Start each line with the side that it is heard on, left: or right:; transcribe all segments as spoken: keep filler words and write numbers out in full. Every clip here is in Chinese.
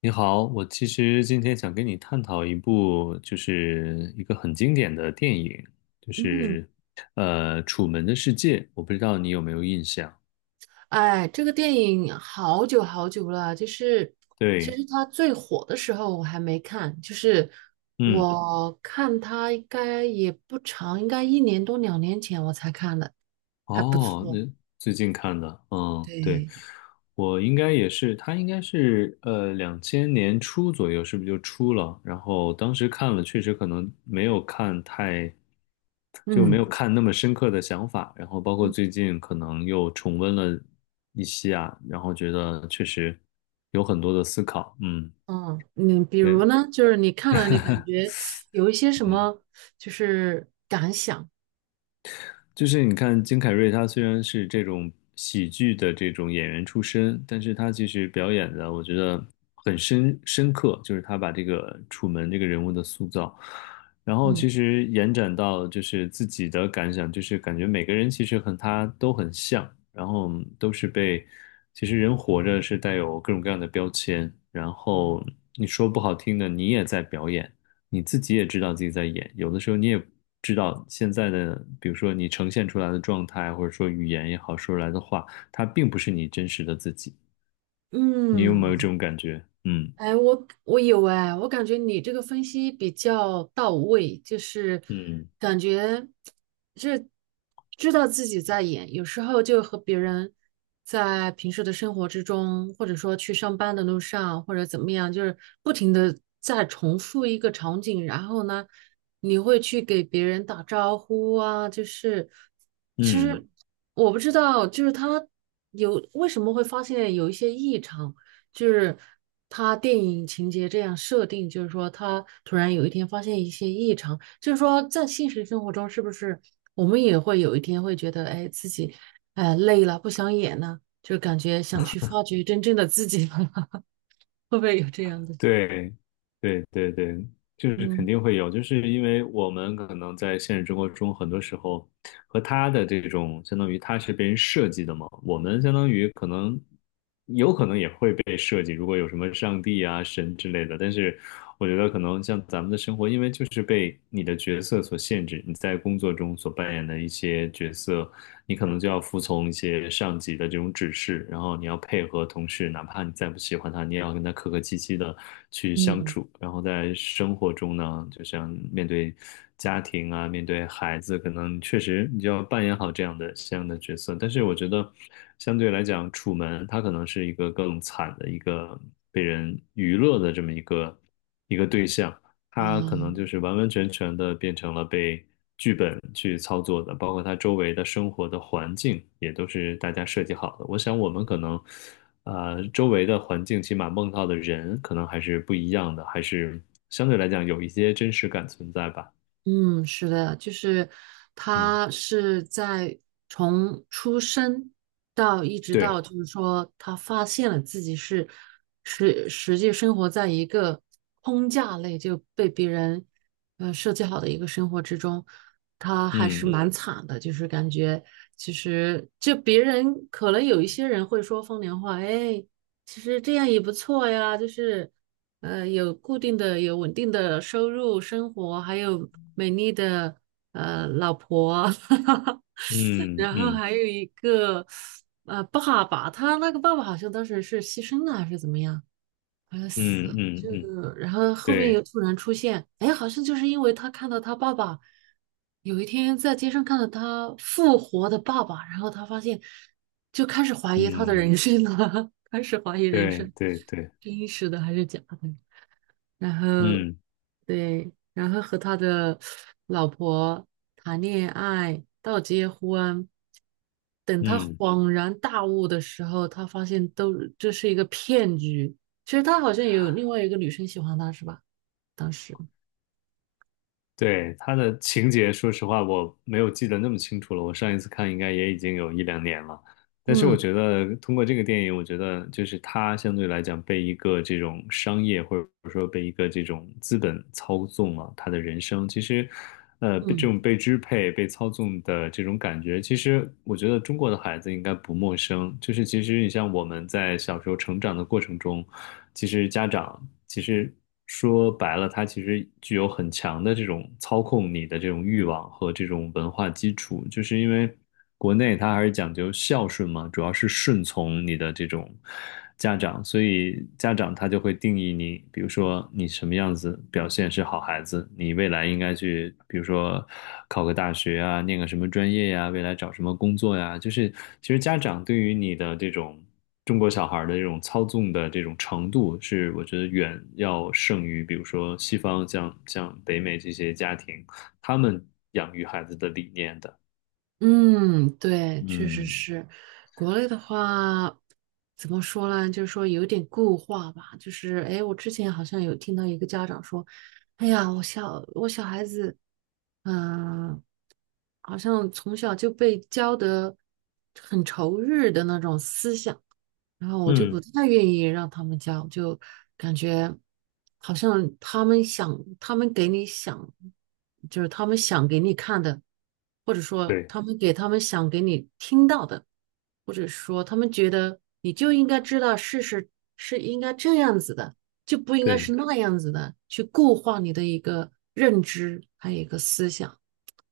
left: 你好，我其实今天想跟你探讨一部，就是一个很经典的电影，就
right: 嗯。
left: 是呃《楚门的世界》，我不知道你有没有印象？
right: 哎，这个电影好久好久了，就是其
left: 对，
right: 实它最火的时候我还没看，就是
left: 嗯。
right: 我看它应该也不长，应该一年多两年前我才看的，还不
left: 哦，那
right: 错。
left: 最近看的，嗯，对，
right: 对。
left: 我应该也是，他应该是呃两千年初左右，是不是就出了？然后当时看了，确实可能没有看太，就没
right: 嗯
left: 有看那么深刻的想法。然后包括
right: 嗯
left: 最近可能又重温了一些啊，然后觉得确实有很多的思考。嗯，
right: 嗯，你比如
left: 对，
right: 呢，就是你看了你感觉有一些什
left: 嗯。
right: 么，就是感想？
left: 就是你看金凯瑞，他虽然是这种喜剧的这种演员出身，但是他其实表演的我觉得很深深刻，就是他把这个楚门这个人物的塑造，然后
right: 嗯
left: 其实延展到就是自己的感想，就是感觉每个人其实和他都很像，然后都是被，其实人活着是带有各种各样的标签，然后你说不好听的，你也在表演。你自己也知道自己在演，有的时候你也知道现在的，比如说你呈现出来的状态，或者说语言也好，说出来的话，它并不是你真实的自己。你有没有
right: 嗯，
left: 这种感觉？嗯
right: 哎，我我有哎，我感觉你这个分析比较到位，就是
left: 嗯
right: 感觉是知道自己在演，有时候就和别人在平时的生活之中，或者说去上班的路上，或者怎么样，就是不停的在重复一个场景，然后呢，你会去给别人打招呼啊，就是其
left: 嗯。
right: 实我不知道，就是他有为什么会发现有一些异常。就是他电影情节这样设定，就是说他突然有一天发现一些异常，就是说在现实生活中是不是我们也会有一天会觉得，哎，自己哎累了，不想演了，就感觉想去发掘真正的自己了，会不会有这样的？
left: 对，对对对，就是肯
right: 嗯。
left: 定会有，就是因为我们可能在现实生活中，很多时候和他的这种，相当于他是被人设计的嘛，我们相当于可能有可能也会被设计，如果有什么上帝啊、神之类的，但是我觉得可能像咱们的生活，因为就是被你的角色所限制，你在工作中所扮演的一些角色。你可能就要服从一些上级的这种指示，然后你要配合同事，哪怕你再不喜欢他，你也要跟他客客气气的去相
right: 嗯
left: 处。然后在生活中呢，就像面对家庭啊，面对孩子，可能确实你就要扮演好这样的这样的角色。但是我觉得，相对来讲，楚门他可能是一个更惨的一个被人娱乐的这么一个一个对象。它可能
right: 嗯啊。
left: 就是完完全全的变成了被剧本去操作的，包括它周围的生活的环境也都是大家设计好的。我想我们可能，呃，周围的环境起码梦到的人可能还是不一样的，还是相对来讲有一些真实感存在吧。
right: 嗯，是的，就是
left: 嗯，
right: 他是在从出生到一直到，
left: 对，
right: 就是说他发现了自己是实实际生活在一个框架内，就被别人呃设计好的一个生活之中，他还是
left: 嗯
right: 蛮惨的，就是感觉其实就别人可能有一些人会说风凉话，哎，其实这样也不错呀，就是，呃，有固定的、有稳定的收入、生活，还有美丽的呃老婆，
left: 嗯
right: 然后
left: 嗯
right: 还有一个呃爸爸，他那个爸爸好像当时是牺牲了还是怎么样？快要死
left: 嗯
right: 了，就
left: 嗯嗯，
right: 然后后面又
left: 对，
right: 突然出现，哎，好像就是因为他看到他爸爸有一天在街上看到他复活的爸爸，然后他发现就开始怀疑他的
left: 嗯
right: 人生了，开始怀疑人
left: 对
right: 生
left: 对对，
right: 真实的还是假的。然后
left: 嗯
right: 对，然后和他的老婆谈恋爱到结婚，等他
left: 嗯。
right: 恍然大悟的时候，他发现都这是一个骗局。其实他好像有另外一个女生喜欢他，是吧？当时，
left: 对，他的情节，说实话，我没有记得那么清楚了。我上一次看应该也已经有一两年了。但是我
right: 嗯
left: 觉得通过这个电影，我觉得就是他相对来讲被一个这种商业或者说被一个这种资本操纵了他的人生。其实，呃，被这种
right: 嗯。
left: 被支配、被操纵的这种感觉，其实我觉得中国的孩子应该不陌生。就是其实你像我们在小时候成长的过程中。其实家长其实说白了，他其实具有很强的这种操控你的这种欲望和这种文化基础，就是因为国内它还是讲究孝顺嘛，主要是顺从你的这种家长，所以家长他就会定义你，比如说你什么样子表现是好孩子，你未来应该去，比如说考个大学啊，念个什么专业呀，未来找什么工作呀，就是其实家长对于你的这种。中国小孩的这种操纵的这种程度，是我觉得远要胜于，比如说西方像像北美这些家庭，他们养育孩子的理念的。
right: 嗯，对，确实
left: 嗯
right: 是。国内的话，怎么说呢？就是说有点固化吧。就是，哎，我之前好像有听到一个家长说，哎呀，我小我小孩子，嗯、好像从小就被教得很仇日的那种思想。然后我就不
left: 嗯，
right: 太愿意让他们教，就感觉好像他们想，他们给你想，就是他们想给你看的，或者说
left: 对
right: 他们给他们想给你听到的，或者说他们觉得你就应该知道事实是应该这样子的，就不应该
left: 对，
right: 是那样子的，去固化你的一个认知，还有一个思想。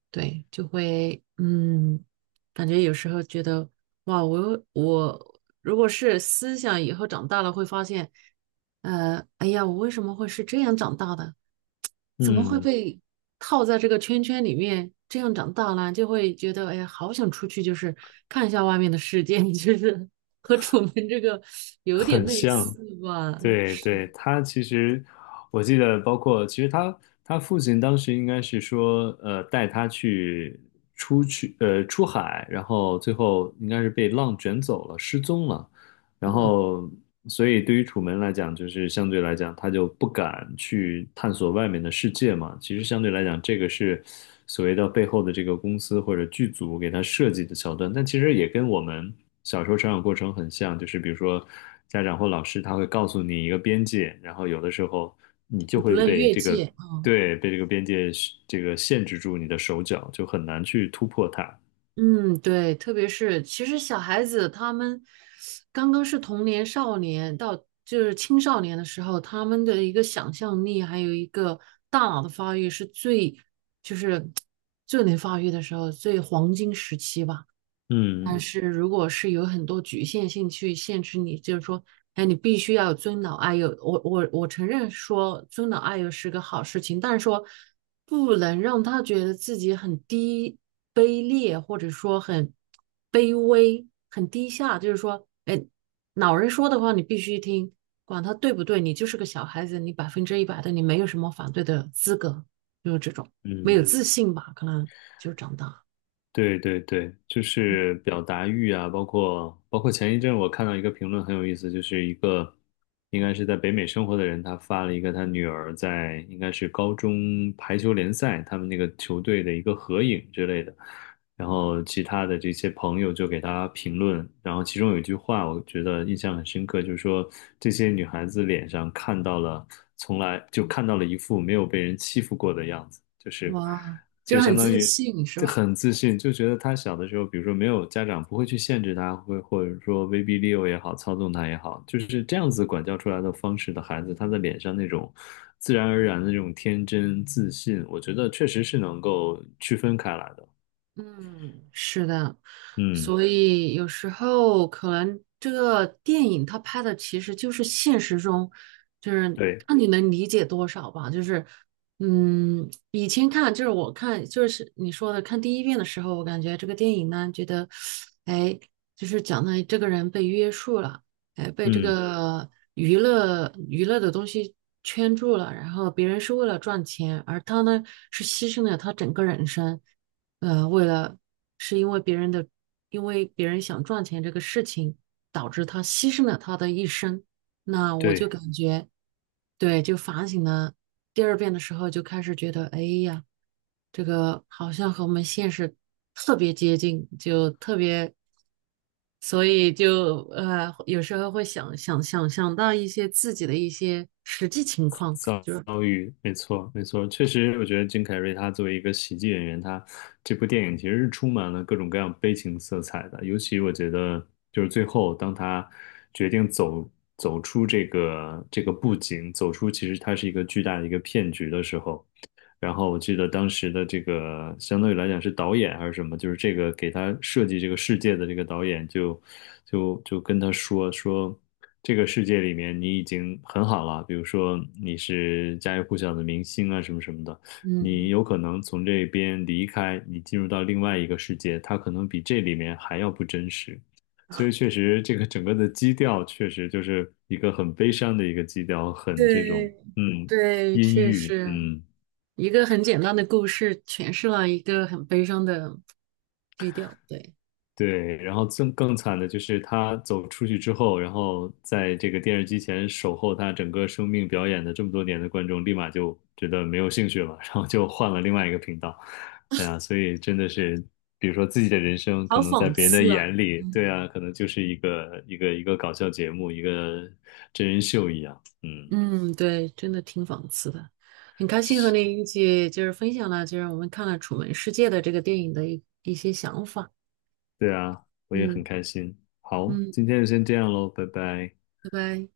right: 对，就会嗯，感觉有时候觉得哇，我又我如果是思想以后长大了会发现，呃，哎呀，我为什么会是这样长大的？怎么会
left: 嗯，
right: 被套在这个圈圈里面这样长大呢？就会觉得哎呀，好想出去，就是看一下外面的世界，就是和楚门这个有点
left: 很
right: 类似
left: 像。
right: 吧。哎。
left: 对对，他其实我记得，包括其实他他父亲当时应该是说，呃，带他去出去呃出海，然后最后应该是被浪卷走了，失踪了。然
right: 嗯，
left: 后，所以对于楚门来讲，就是相对来讲，他就不敢去探索外面的世界嘛。其实相对来讲，这个是所谓的背后的这个公司或者剧组给他设计的桥段，但其实也跟我们小时候成长过程很像，就是比如说家长或老师他会告诉你一个边界，然后有的时候你
right: 你
left: 就
right: 不
left: 会
right: 论
left: 被
right: 越
left: 这个，
right: 界啊。
left: 对，被这个边界这个限制住你的手脚，就很难去突破它。
right: 嗯，对，特别是其实小孩子他们刚刚是童年、少年到就是青少年的时候，他们的一个想象力还有一个大脑的发育是最就是 最能发育的时候，最黄金时期吧。但
left: 嗯
right: 是如果是有很多局限性去限制你，就是说，哎，你必须要有尊老爱幼。我我我承认说尊老爱幼是个好事情，但是说不能让他觉得自己很低卑劣，或者说很卑微、很低下。就是说，哎，老人说的话你必须听，管他对不对，你就是个小孩子，你百分之一百的你没有什么反对的资格，就是这种没有
left: 嗯。
right: 自信吧，可能就长大。
left: 对对对，就是表达欲啊，包括包括前一阵我看到一个评论很有意思，就是一个应该是在北美生活的人，他发了一个他女儿在应该是高中排球联赛他们那个球队的一个合影之类的，然后其他的这些朋友就给他评论，然后其中有一句话我觉得印象很深刻，就是说这些女孩子脸上看到了从来就看到了一副没有被人欺负过的样子，就是。
right: 哇，
left: 就
right: 就
left: 相
right: 很
left: 当
right: 自
left: 于
right: 信是
left: 就
right: 吧？
left: 很自信，就觉得他小的时候，比如说没有家长不会去限制他，会或者说威逼利诱也好，操纵他也好，就是这样子管教出来的方式的孩子，他的脸上那种自然而然的那种天真自信，我觉得确实是能够区分开来的。
right: 嗯，是的。
left: 嗯，
right: 所以有时候可能这个电影它拍的其实就是现实中，就是
left: 对，
right: 看你能理解多少吧。就是，嗯，以前看就是我看就是你说的看第一遍的时候，我感觉这个电影呢，觉得，哎，就是讲的这个人被约束了，哎，被这
left: 嗯，
right: 个娱乐娱乐的东西圈住了，然后别人是为了赚钱，而他呢是牺牲了他整个人生。呃，为了是因为别人的，因为别人想赚钱这个事情，导致他牺牲了他的一生。那我就
left: 对。
right: 感觉，对，就反省了第二遍的时候，就开始觉得，哎呀，这个好像和我们现实特别接近，就特别，所以就呃，有时候会想想想想到一些自己的一些实际情况，
left: 遭
right: 就是
left: 遭遇，没错，没错，确实，我觉得金凯瑞他作为一个喜剧演员，他这部电影其实是充满了各种各样悲情色彩的。尤其我觉得，就是最后当他决定走走出这个这个布景，走出其实它是一个巨大的一个骗局的时候，然后我记得当时的这个相当于来讲是导演还是什么，就是这个给他设计这个世界的这个导演就就就跟他说说这个世界里面你已经很好了，比如说你是家喻户晓的明星啊什么什么的，你
right: 嗯，
left: 有可能从这边离开，你进入到另外一个世界，它可能比这里面还要不真实。所以确实，这个整个的基调确实就是一个很悲伤的一个基调，很这种
right: 对
left: 嗯
right: 对，
left: 阴
right: 确
left: 郁，
right: 实。
left: 嗯。
right: 一个很简单的故事诠释了一个很悲伤的基调，对，
left: 对，然后更更惨的就是他走出去之后，然后在这个电视机前守候他整个生命表演的这么多年的观众，立马就觉得没有兴趣了，然后就换了另外一个频道。哎呀，所以真的是，比如说自己的人生，可
right: 好
left: 能在
right: 讽
left: 别人的
right: 刺啊！
left: 眼里，
right: 嗯
left: 对啊，可能就是一个一个一个搞笑节目，一个真人秀一样。嗯，
right: 嗯，对，真的挺讽刺的。很开心和你一起就是分享了，就是我们看了《楚门世界》的这个电影的一一些想法。
left: 对啊，我也很
right: 嗯。
left: 开心。好，
right: 嗯，
left: 今天就先这样喽，拜拜。
right: 拜拜。